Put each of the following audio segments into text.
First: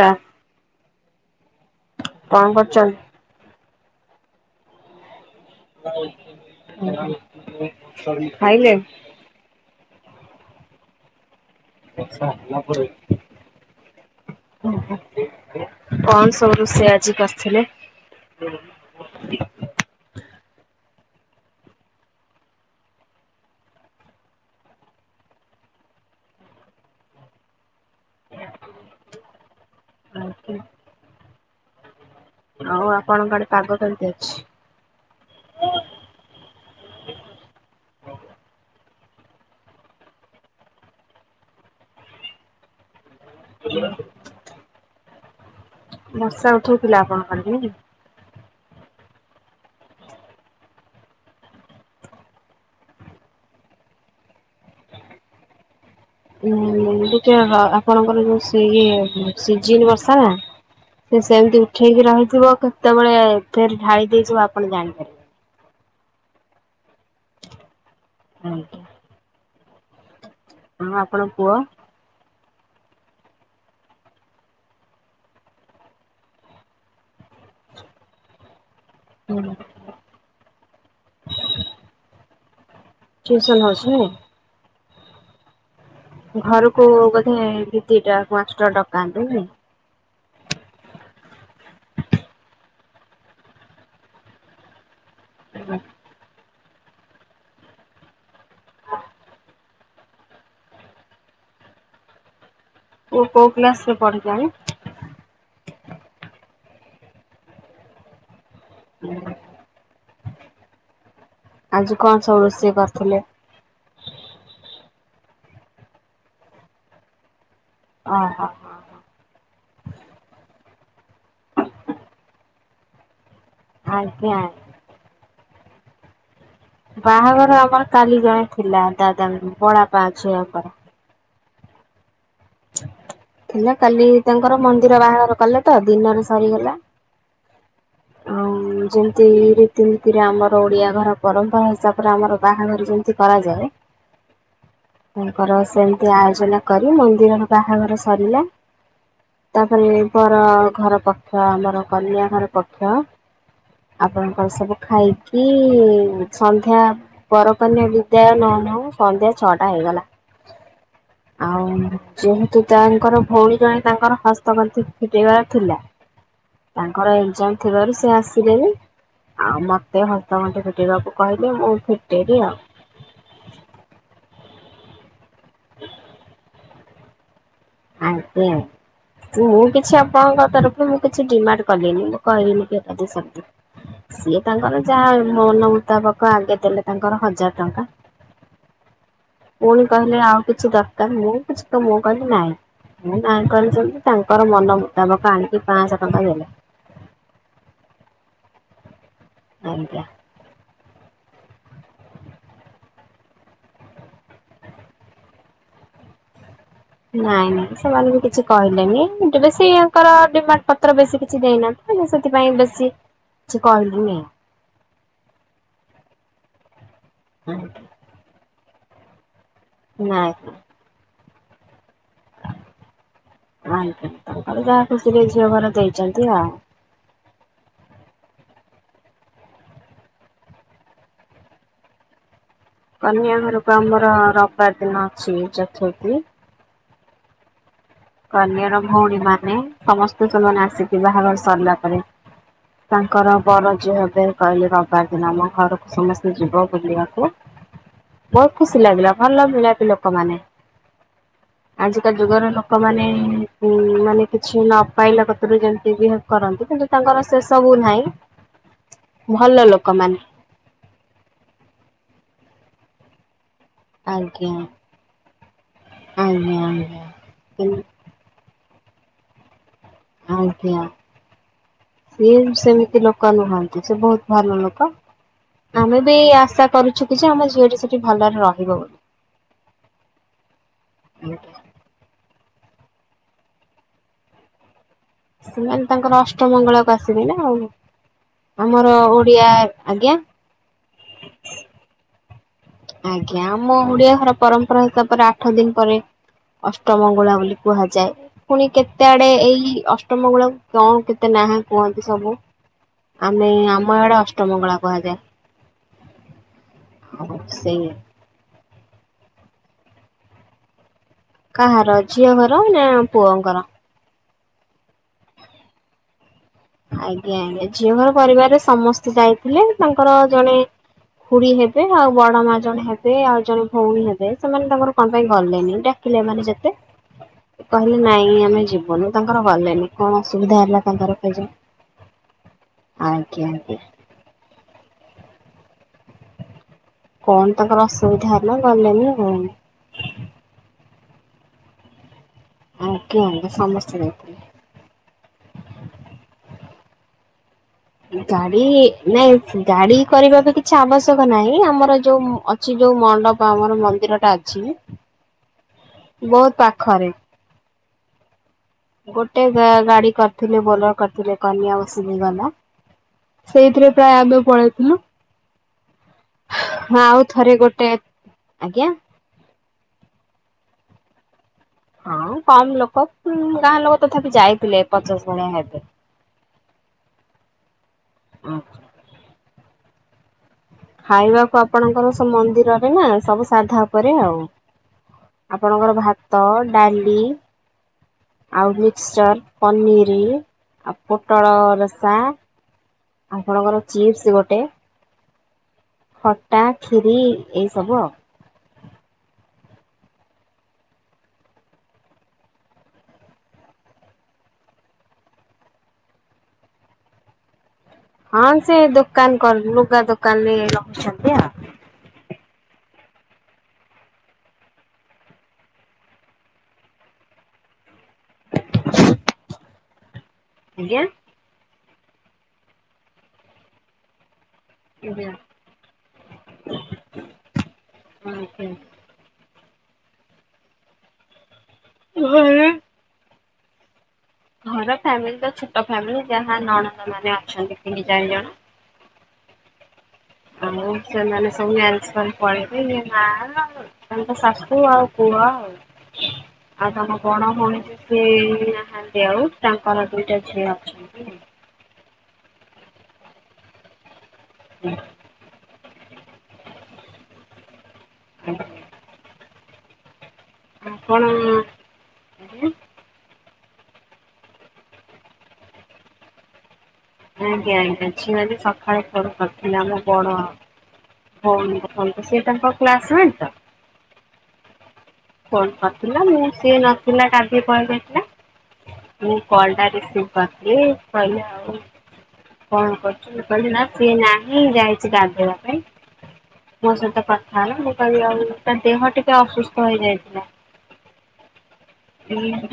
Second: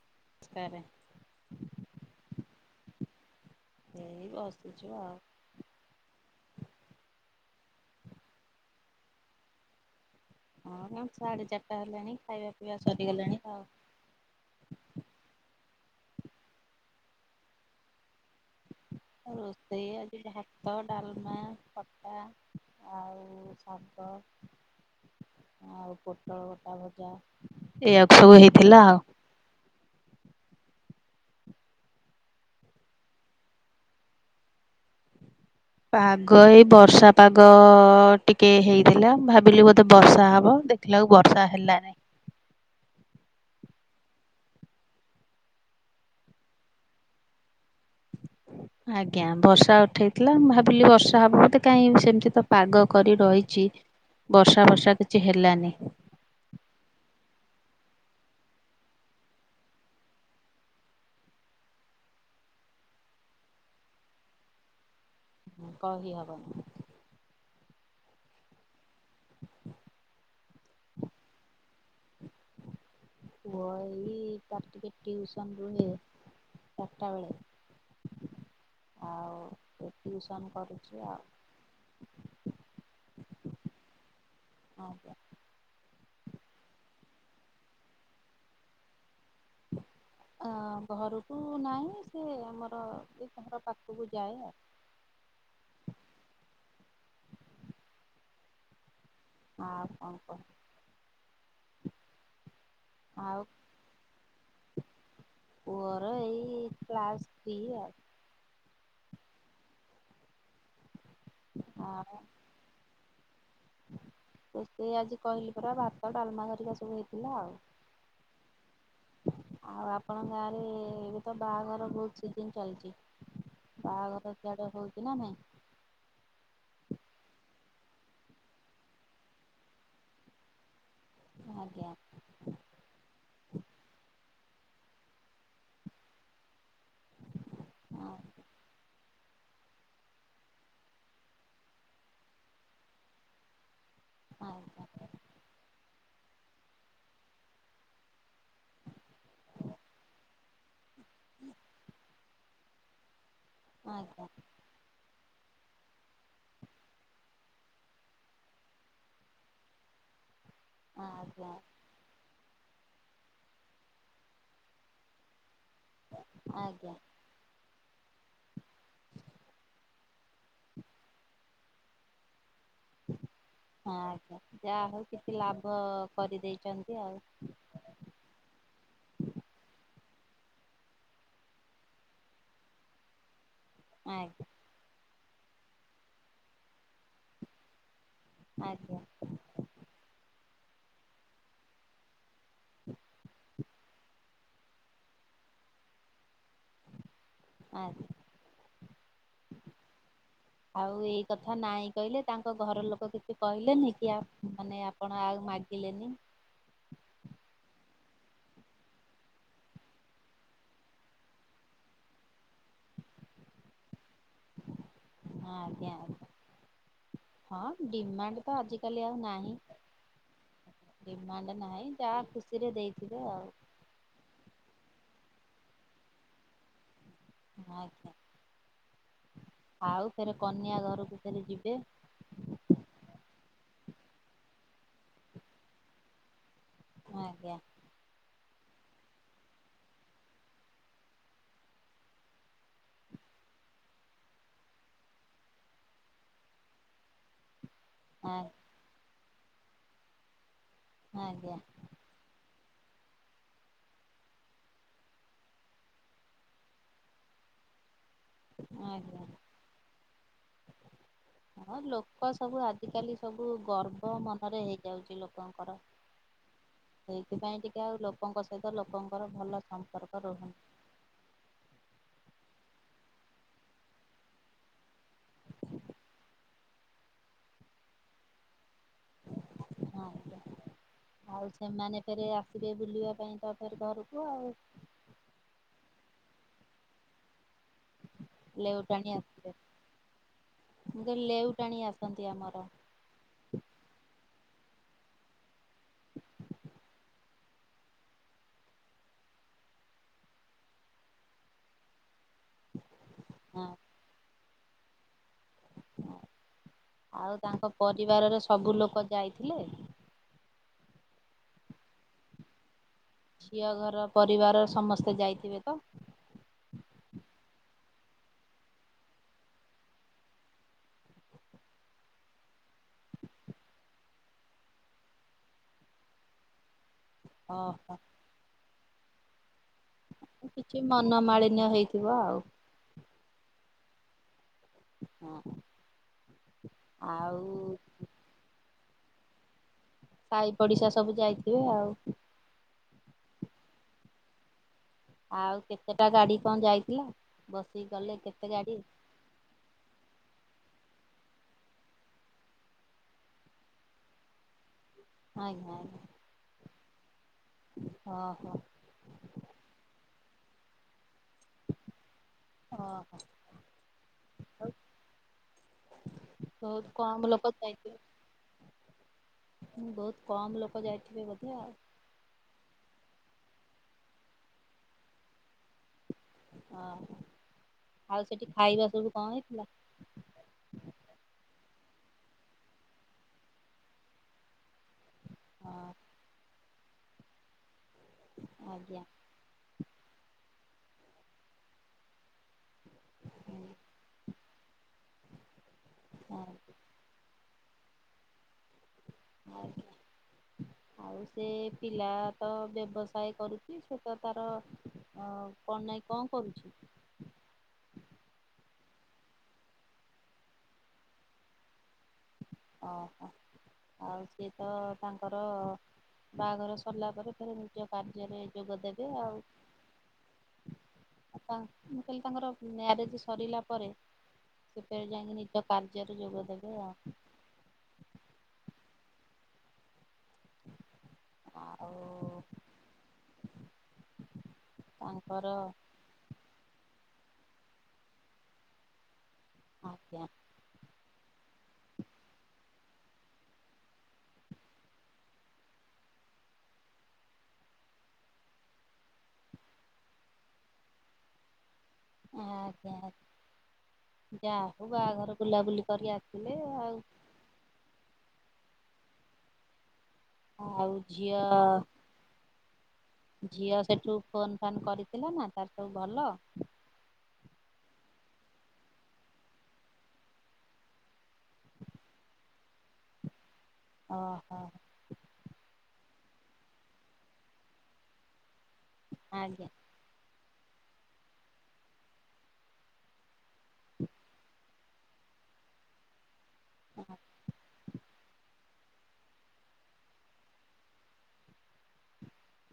କା ସ୍କାରେ କଣ କରୁଛନ୍ ଏ ବସିୁଛୁ ଆଉ ଖାଇଲେ ହଁ ମ ସାଢେ ଚାରିଟା ହେଲାଣି ଖାଇବା ପିଇବା ସରିଗଲାଣି ଆଉ କଣ ସବୁ ରୁଷେଇ ଆଜି କରିଥିଲେ? ରୋଷେଇ ଆଜିି ଭାତ ଡାଲମା ଖଟା ଆଉ ଶନ୍ତ ଆଉ ପୋଟଳ କଟା ଭଜା ଏଇଆକୁ ସବୁ ହେଇଥିଲା ଆଉ। ଆକେ ଆଉ ଆପଣଙ୍କ ଆଡେ ପାଗ କେମିତି ଅଛି? ହଁ [inaudible] ପାଗ ଏଇ ବର୍ଷା ପାଗ ଟିକେ ହେଇଥିଲା ଭାବିଲି ବୋଧେ ବର୍ଷା ହବ ଦେଖ ଦେଖିଲାକୁ ବର୍ଷା ହେଲା ନାହିଁ। ବର୍ଷା ଉଠଉଥିଲା ଆପଣଙ୍କ ଆଡେ ନାଇ ହ [inaudible] ଆଜ୍ଞା ବର୍ଷା ଉଠେଇଥିଲା ମୁଁ ଭାବିଲି ବର୍ଷା ହବ ବୋଧେ କାହିଁ ସେମିତି ତ ପାଗ କରି ରହିଛି ବର୍ଷା ବର୍ଷା କିଛି ହେଲାନି। ଉଁ ଦିତ ଆପଣଙ୍କର ଯୋଉ ସେ ଇଏ ସିଜିନ୍ ବର୍ଷା ନା ସେ ସେମିତି ଉଠେଇକି ରହିଥିବ କେତେବେଳେ ଏରେ ଢାଳି ଦେଇଯିବ ଆପଣ ଜାଣିପାରିବେ ହଁ କହି ହେବନି ହୁଁ ହଁ ଆପଣଙ୍କ ପୁଅ। ପୁଅ ଏଇ ଚାର ଟିକେ ଟିଉସନ ରୁହେ ଚାରିଟା ବେଳେ। [inaudible] ଆଉ ସେ ଟ୍ୟୁସନ୍ କରୁଛି ଆଉ। ଟିଉସନ ହଉଚି ନାଇ। ହିଁ ପା ଘରକୁ ବୋଧେ ଦି ଦିଟା ପାଞ୍ଚଟା ଡକାନ୍ତୁ ନି। ଘରକୁ ନାହିଁ ସେ ଆମର ଏ ଘର ପାଖକୁ ଯାଏ ଆଉ। [unintelligible] ଆଉ କଣ କହ। ପୁଅ କୋଉ କ୍ଲାସ ରେ ପଢିଲାଣି। ପୁଅ ର ଏଇ କ୍ଲାସ ଥ୍ରି। [unintelligible] ଆଜି କଣ ସବୁ ରୋସେଇ କରିଥିଲେ। ରୋସେଇ ଆଜି କହିଲି ପରା ଭାତ ଡାଲମା ହେରିକା ସବୁ ହେଇଥିଲା ଆଉ। ଓ ହୋ [inaudible] ଆଉ ଆପଣଙ୍କ ଗାଁରେ ଏବେ ତ ବାହାଘର ବହୁତ ସିଜିନ ଚାଲିଛି। ବାହାଘର ଆଜ୍ଞା। ସିଆଡେ ହଉଛି ନା ନାଇଁ? ବାହାଘର ଆମର କାଲି ଜଣେ ଥିଲା ଦାଦ ଉଁ ବଡବାପା ଝିଅଙ୍କର। ଆଜ୍ଞା। ଥିଲା କାଲି ତାଙ୍କର ମନ୍ଦିର ବାହାଘର କଲେ ତ ଦିନରେ ସରିଗଲା। ହଁ। ଆଉ ଯେମିତି ରୀତିନୀତିରେ ଆମର ଓଡ଼ିଆ ଘର ପରମ୍ପରା ହିସାବରେ ଆମର ବାହାଘର ଯେମିତି କରାଯାଏ [inaudible] ହଁ ହଁ। ତାଙ୍କର ସେମିତି ଆୟୋଜନ କରି ମନ୍ଦିରର ବାହାଘର ସରିଲା। ତାପରେ ବର ଘର ପକ୍ଷ ଆମର କନ୍ୟା ଘର ପକ୍ଷ। ଆଜ୍ଞା ଆପଣଙ୍କର ସବୁ ଖାଇକି ସନ୍ଧ୍ୟା ବରକନ୍ୟା ବିଦାୟ ନଉ ନଉ ସନ୍ଧ୍ୟା ଛଅଟା ହେଇଗଲା। ଆଜ୍ଞା ଆଉ ଯେହେତୁ ତାଙ୍କର ଭଉଣୀ ଜଣେ ତାଙ୍କର ହସ୍ତଗନ୍ତି ଫେଟେଇବାର ଥିଲା ଆଜ୍ଞା ତାଙ୍କର ଏକ୍ଜାମ ଥିବାରୁ ସେ ଆ ସିଲେନି ଆଉ ମତେ ହସ୍ତ ଘାଣ୍ଟି ଫେଟିବାକୁ କହିଲେ ମୁଁ ଫେଟେଇି ଆଉ ଆଜ୍ଞା ଯାହା ହଉ କିଛି ଲାଭ କରିଦେଇଛନ୍ତି ଆଉ ଆଜ୍ଞା। ମୁଁ କିଛି ଆପଣଙ୍କ ତରଫରୁ ମୁଁ କିଛି ଡିମାଣ୍ଡ କଲିନି ମୁଁ କହିଲିନି କି ସବତି। ସିଏ ଆଜ୍ଞା ତାଙ୍କର ଯାହା ମନ ମୁତାବକ ଆଗେ ଦେଲେ ତାଙ୍କର ହଜାର ଟଙ୍କା। ଆଜ୍ଞା। ପୁଣି କହିଲେ ଆଉ କିଛି ଦରକାର ମୁଁ କିଛି ତ ମୁଁ କହିଲ ନାହିଁ ମୁଁ ନାଇଁ କହିଛନ୍ତି ତାଙ୍କୁ ତାଙ୍କର ମନ ମୁତାବକ ଆଣିକି ପାଞ୍ଚଶହ ଟଙ୍କା ଦେଲେ। ଆଜ୍ଞା। ଆଜ୍ଞା। ଆଉ ଏଇ କଥା ନାଇଁ କହିଲେ ତାଙ୍କ ଘର ଲୋକ କିଛି କହିଲେନି କି ମାନେ କଣ ଆଉ ମାଗିଲେନି ନାଇଁ ନାଇଁ ସେମାନେ ବି କିଛି କହିଲେନି ବେଶି ୟାଙ୍କର ଡିମାଣ୍ଡ ପତ୍ର ବେଶୀ କିଛି ଦେଇନା ଇଁ ସେଥିପାଇଁ ବେଶୀ କିଛି କହିଲେନି। ଆଜ୍ଞା ଆଚ୍ଛା ହଁ ଡିମାଣ୍ଡ ତ ଆଜିକାଲି ଆଉ ନାହିଁ। ନାଁ। ଡିମାଣ୍ଡ ନାହିଁ ଯାହା ଖୁସିରେ ଦେଇଥିବେ ଆଉ। ଆଜ୍ଞା ତାଙ୍କର ଯାହା ଖୁସିରେ ଝିଅ ଘର ଦେଇଚନ୍ତି ଆଉ। ଆଜ୍ଞା ଆଉ ଫରେ କନ୍ୟା ଘରକୁ ଫରେ ଯିବେ। କନ୍ୟା ଘରକୁ ଆମର ରବିବାର ଦିନ ଅଛି ଚତୁର୍ଥୀ। ଆଜ୍ଞା। କନ୍ୟାର ଭଉଣୀ ମାନେ ସମସ୍ତେ ସେମାନେ ଆସିକି ବାହାଘର ସରିଲା ପରେ ତାଙ୍କର ବର ଯିଏ ହେବେ କହିଲେ ରବିବାର ଦିନ ଆମ ଘରକୁ ସମସ୍ତେ ଯିବ ବୁଲିବାକୁ। ବହୁତ ଆଜ୍ଞା ଖୁସି ଲାଗିଲା ଭଲ ମିଳାପି ଲୋକମାନେ। ଆଜ୍ଞା। ଆଜିକା ଯୁଗର ଲୋ ଲୋକମାନେ ଉଁ ମାନେ କିଛି ନ ପାଇଲା କତିରୁ ଯେମିତି ବିହେବ୍ କରନ୍ତିୁ କିନ୍ତୁ ତାଙ୍କର ସେ ସବୁ ନାହିଁ। ଆଜ୍ଞା ଭଲ ଲୋକମାନେ ଆ ଲୋକ ସବୁ ଆ ଆଜି କାଲି ସବୁ ଗର୍ବ ଆଜ୍ଞା ମନରେ ହେଇଯାଉଛି ଲୋକଙ୍କର। ଆଜ୍ଞା ସେଇଥିପାଇଁ ଆଜ୍ଞା। ଟିକେ ଆଉ ଲୋକଙ୍କ ସହିତ ଲୋକଙ୍କର ଭଲ ସମ୍ପ ଆଜ୍ଞା ସିଏ ସେମିତି ଲୋକ ନୁହନ୍ତି ସେ ବହୁତ ଭଲ ଲୋକ। ଆମେ ବି ଆଶା କରୁଛୁ କି ଯେ ଆମ ଝିଅଟି ସେଠି ଭଲରେ ରହିବ ବୋଲି। [unintelligible] ସେମାନେ ଫେରେ ଆସିବେ ବୁଲିବା ପାଇଁ ତ ଫେରେ ଘରକୁ ଆଉ। ସେମାନେ ତାଙ୍କର ଅଷ୍ଟମଙ୍ଗଳାକୁ ଆସିବେ ନା ଆଉ ଆମର ଓଡିଆ ଆଜ୍ଞା? ମୁକହିଲି ଲେଉଟାଣି ଆସନ୍ତି ଆମର। ଆଜ୍ଞା ଆମ ଓଡିଆ ଘର ପରମ୍ପରା ହିସାବରେ ଆଠ ଦିନ ପରେ ଅଷ୍ଟମଙ୍ଗୁଳା ବୋଲି କୁହାଯାଏ ପୁଣି କେତେ ଆଡେ ଏଇ ଅଷ୍ଟ ମଙ୍ଗୁଳାକୁ କଣ କେତେ ନାହା ନୁହନ୍ତି ସବୁ। ଆମେ ହଁ। ଆମ ଆଡେ ଅଷ୍ଟମଙ୍ଗଳା କୁହାଯାଏ। ଆଉ ତାଙ୍କ ସେଇ ପରିବାରର ସବୁ ଲୋକ ଯାଇଥିଲେ। କାହାର ଝିଅ ଘର ନା ପୁଅଙ୍କର? ଝିଅ ଘର ପରିବାର ସମସ୍ତେ ଯାଇଥିବେ ତ? ଆଜ୍ଞା ଆଜ୍ଞା ଝିଅ ଘର ପରିବାରରେ ସମସ୍ତେ ଯାଇଥିଲେ ତାଙ୍କର ଜଣେ ଖୁୁଡି ହେବେ ଆଉ ବଡ ମା ଜଣେ ହେବେ ଆଉ ଜଣେ ଭଉଣୀ ହେବେ ସେମାନେ ତାଙ୍କର କଣ ପାଇଁ ଗଲେନି ଏଟା ଖିଲେ ମାନେ ଯେତେ ଓହୋ। କହିଲେ ନାଇଁ ଆମେ ଯିବୁନଙ ତାଙ୍କର ଗଲେନି କଣ ଅସୁବିଧା ହେଲା ତାଙ୍କର କେଯା ଆ ହେଇଥିବ ଆଉ। ଆଜ୍ଞା ଦି। ହଁ। ଆଉ କଣ ତାଙ୍କର ଅସୁବିଧା ହେଲା ଗଲେନି ଆଉ। ସାଇ ପଡିଶା ସବୁ ଯାଇଥିବେ ଆଉ। ଆଜ୍ଞା ଆଜ୍ଞା ସମସ୍ତେ ଯାଇଥିଲେ। ଆଉ କେତେଟା ଗାଡି କଣ ଯାଇଥିଲା? ବସିକି ଗ ଗାଡ଼ି ନାଇଁ ଗାଡି କରିବା ବି କିଛି ଆବଶ୍ୟକ ନାହିଁ ଆମର ଯୋଉ ଅଛି ଯୋଉ ମଣ୍ଡପ ଆମର ମନ୍ଦିର ରାଜି [unintelligible] ବହୁତ ପାଖରେ ଓହୋ ଗୋଟେ ଗାଡି କରିଥିଲେ ବୋଲର କରିଥିଲେ କନିଆ ବସିକି ଗଲା ଓହୋ। ସେଇଥିରେ ପ୍ରାୟ ଆମେ ପଳେଇଥିଲୁ। ବହୁତ ହଁ ଆଉ କମ ଲୋକ ଥରେ ଗୋଟେ ଆଜ୍ଞା ମୁଁ ବହୁତ କମ ଲୋକ ଯାଇଥିବେ ବୋଧେ ଆଉ। ହଁ କମ ଲୋକ ଗାଁ ଲୋକ ତଥାପି ଯାଇଥିଲେ ପଚାଶ ଭଳିଆ ହେବେ ଓ ଆଉ ସେଠି ଖାଇବା ସବୁ କଣ ହେଇଥିଲା? ଖାଇବାକୁ ଆପଣଙ୍କର ସବୁ ମନ୍ଦିରରେ ନା ସବୁ ସାଧା ଉପରେ ଆଉ। ଆପଣଙ୍କର ହଁ ଭାତ, ଡାଲି ଆଉ ଆଜ୍ଞା ମିକ୍ସଚର ପନିର ଆଉ ପୋଟଳ ରସା ହଁ ଆପଣଙ୍କର ଚିପ୍ସ ଗୋଟେ ଖଟା, ଖିରି ଏଇ ସବୁ ଆଉ ଆଉ ଆଉ ସେ ପିଲା ତ ବ୍ୟବସାୟ କରୁଚି ସେ ତ ତାର ଅ କଣ ନାଇଁ କଣ କରୁଚି ହଁ ସେ ଦୋକାନ ଲୁଗା ଦୋକାନରେ ରହୁଛନ୍ତି ଆଉ ଓହୋ ଆଉ ସିଏ ତ ତାଙ୍କର ବାହାଘର ସରିଲା ପରେ ପୁଣି ନିଜ କାର୍ଯ୍ୟରେ ଯୋଗ ଦେବେ ଆଉ। ଆଜ୍ଞା ଆ ତା ମୁଁ କହିଲି ତାଙ୍କର ମ୍ୟାରେଜ ସରିଲା ପରେ ସେତେଳେ ଯାଇକି ନିଜ କାର୍ଯ୍ୟରେ ଯୋଗଦେବେ ଆଉ। [unintelligible] ଆଉ [unintelligible] ଘର ଫ୍ୟାମିଲି ତାଙ୍କର ତ ଛୋଟ ଫ୍ୟାମିଲି ଯାହା ନଣନ୍ଦ ମାନେ ଅଛନ୍ତି ତିନି ଚାରି ଜଣ। ଆଜ୍ଞା। ଆଉ ସେମାନେ ସବୁ [unintelligible] ପଳେଇବେ ମା ତମେତ ଶାଶୁ ଆଉ କୁହ ଆଉ ଆଉ ତମ କଣ ବଡ଼ଭଉଣୀ ଯିଏ ସେ ନାହାନ୍ତି ଆଉ ତାଙ୍କର ଦିଇଟା ଝିଅ ଅଛନ୍ତି ଆଜ୍ଞା ଆ ଯା ହଉ ବାହାଘର ବୁଲାବୁଲି କରି ଆସିଲେ ଆଉ। [inaudible] ଆ ଆଉ କଣ ଝିଅ ଆଜ୍ଞା ଝିଅ ସେଠୁ ଫୋନ ଫାନ କରିଥିଲା ନା ତାର ସବୁ ଭଲ? ଆଜ୍ଞା ଆଜ୍ଞା ଝିଅ ଆଜି ସକାଳେ ଫୋନ କରିଥିଲା, ଆମ ବଡ [unintelligible] ସିଏ ତାଙ୍କ କ୍ଲାସମେଟ ତ। ଓହ। କଣ କରିଥିଲା ମୁଁ ସିଏ ନଥିଲା ଗାଧେଇ ପଳେଇ ଯାଇଥିଲା ମୁ ଆଜ୍ଞା। କଲଟା ରିସିଭ୍ କରିଥିଲି କହିଲା ଆଉ କଣ କରୁଥିଲୁ, କହିଲି ନା ସିଏ ନାହିଁ ଯାଇଚି ଗାଧୋଇବା ପାଇଁ ମୋ ସହିତ କଥା ହେଲା ମୁଁ କହି ଆଉ ତା ଦେହ ଟିକେ ଅସୁସ୍ଥ ହେଇଯାଇଥିଲା।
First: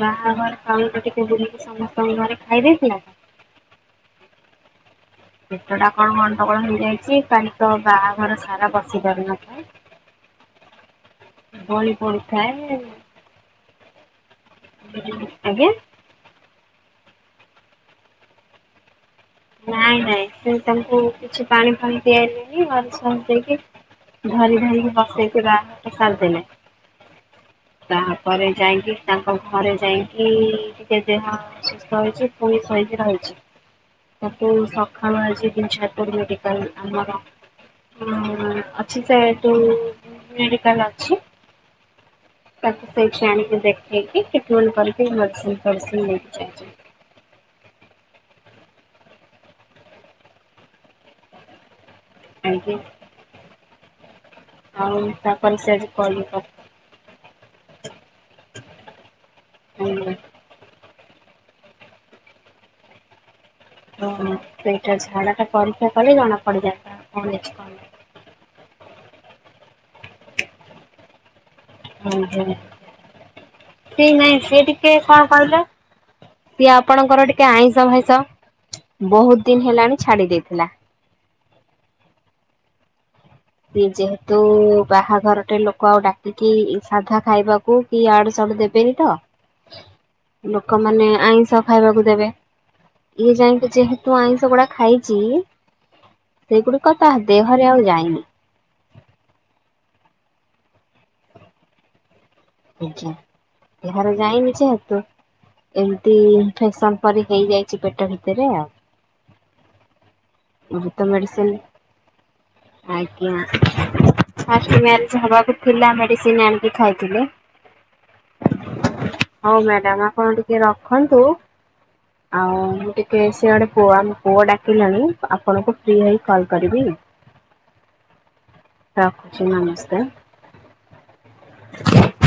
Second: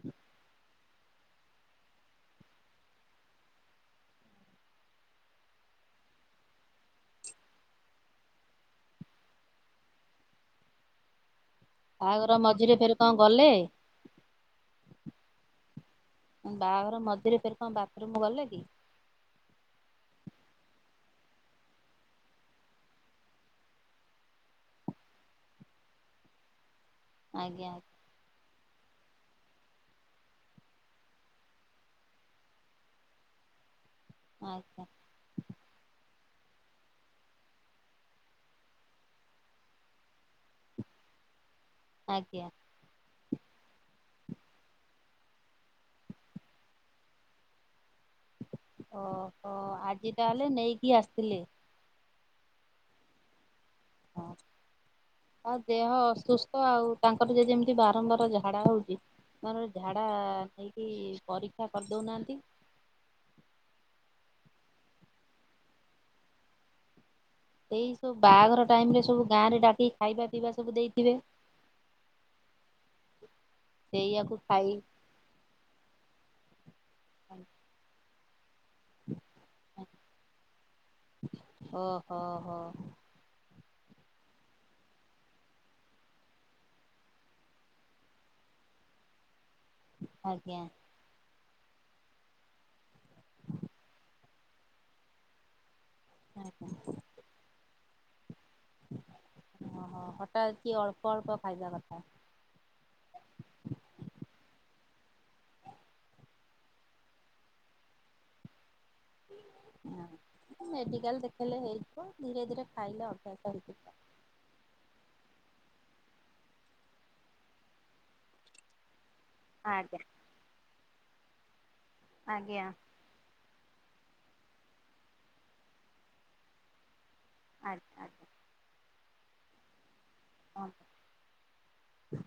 ବାହାଘର ଟାଇମ ରେ ଟିକେ ବୁଲିକି ସମସ୍ତଙ୍କ ଘରେ ଖାଇ ଦେଇେଇଥିଲା ତ ପେଟଟା କଣ ଗଣ୍ଡଗୋଳ ହେଇଯାଇଛି କାଲି ତ ବାହାଘର ସାରା ବସି ପାରୁନଥାଏ ବଳି ବାହାଘର ପଡିଥାଏ। ମଝିରେ ଫେର କଣ ଗଲେ? ଆଜ୍ଞା ବାହାଘର ମଝିରେ ଫେର କଣ ବାଥରୁମ ଗଲେ କି? ନାଇଁ ନାଇଁ ସେ ତାଙ୍କୁ କିଛି ପାଣି ଫାଣି ପିଆଇଲିନି ଓ ଆର ଏସ ପାଣି ପିଇକି ଧରି ଧରିକି ବସେଇକି ବାହାଘର ଟା ସାରିଦଲେ। ଆଜ୍ଞା। ତାହା ପରେ ଯାଇକି ତାଙ୍କ ଘରେ ଯାଇକି ଟିକେ ଦେହ ସୁସ୍ଥ ହେଇଛି ପୁଣି ଶୋଇକି ରହିଛି। ତାକୁ ଆଜ୍ଞା ସକାଳୁ ଆଜି ଛାଡିଲୁ ମେଡିକାଲ ଆମର ଅଛି ସେ ଯୋଉ ମେଡ଼ିକାଲ ଅଛି ଆଜ୍ଞା। ତାକୁ ସେଇଠି ଆଣିକି ଦେଖେଇକି ଟ୍ରୀଟମେଣ୍ଟ କରିକି ମେଡ଼ିସିନ ଫେଡ଼ିସିନ୍ ନେଇକି ଯାଇଚନ୍ତି। ଓହୋ ଆଜି ତାହେଲେ ନେଇକି ଆସିଥିଲେ? ଆଜ୍ଞା। ଆଉ ହଉ ତାପରେ ଆଉ ସେ ଆଜି ଦେହ କଲ୍ ଅସୁସ୍ଥ ଆଉ ତାଙ୍କର ଯଦି ଏମିତି ବାରମ୍ବାର ଝାଡା ହଉଚି ନ ହେଲେ ହୁଁ ଝାଡା ନେଇକି କି ପରୀକ୍ଷା କରିଦଉନାହାନ୍ତି? ହଁ ସେଇଟା ଝାଡା ଟା ପରୀକ୍ଷା କଲେ ଜଣା ପଡିଯାଆନ୍ତା କଣ ହେଇଛି କଣ ନାହିଁ। ଏଇ ସବୁ ବାହାଘର ଟାଇମ ରେ ସବୁ ଗାଁରେ ଡାକି ଖାଇବା ପିଇବା ସବୁ ଦେଇଥିବେ ହଁ ହଁ ସେ ନାଇଁ ସେଇଆକୁ ସେ ଖାଇ ଟିକେ କଣ କହିଲ ସିଏ ଆପଣଙ୍କର ଟିକେ ଆଇଁଷ ଭାଇଁଷ ବହୁତ ଦିନ ହେଲାଣି ଛାଡି ଦେଇଥିଲା ଓ ହୋ ହୋ। ଯେହେତୁ ବାହାଘରଟେ ଲୋକ ଆଉ ଡାକିକି ସାଧା ଖାଇବାକୁ କି ଇଆଡୁ ସିଆଡୁ ଦେବେନି ତ ଆଜ୍ଞା ଲୋକମାନେ ଆଇଁଷ ଖାଇବାକୁ ଦେବେ ଇଏ ଯାଇକି ଯେହେତୁ ଆଇଁଷ ଗୁଡା ଖାଇଛି ସେଇଗୁଡିକ ତା ଦେହରେ ଆଉ ଯାଇନି ଓ ହୋ ହୋ ହଠାତ୍ କି ଅଳ୍ପ ଅଳ୍ପ ଖାଇବା କଥା। ଆଜ୍ଞା ଦେହରେ ଯାଇନି ଯେହେତୁ ଏମିତି ଇନଫେକ୍ସନ ପରି ହେଇଯାଇଛି ପେଟ ଭିତରେ ଆଉ ଭୂତ ମେଡିକାଲ ମେଡିସିନ ଦେଖେଇଲେ ହେଇଯିବ ଧୀରେ ଧୀରେ ଖାଇଲେ ଆଜ୍ଞା ଅଭ୍ୟାସ ହେଇଯିବ। ଫାଷ୍ଟ ମେରେଜ ହବାକୁ ଥିଲା ମେଡିସିନ ଆଣିକି ଖାଇଥିଲେ ହଉ ଆଜ୍ଞା ମ୍ୟାଡ଼ାମ ଆପଣ ଟିକେ ରଖନ୍ତୁ ଆଉ ଆଜ୍ଞା ମୁଁ ଟିକେ ସିଏ ସିଆଡେ ପୁଅ ଆମ ପୁଅ ଡାକିଲାଣି ଆପଣଙ୍କୁ ଫ୍ରି ହେଇ କଲ୍ କରିବି। ଆଜ୍ଞା ଆଜ୍ଞା। ରଖୁଛି ନମସ୍କାର। ହଁ।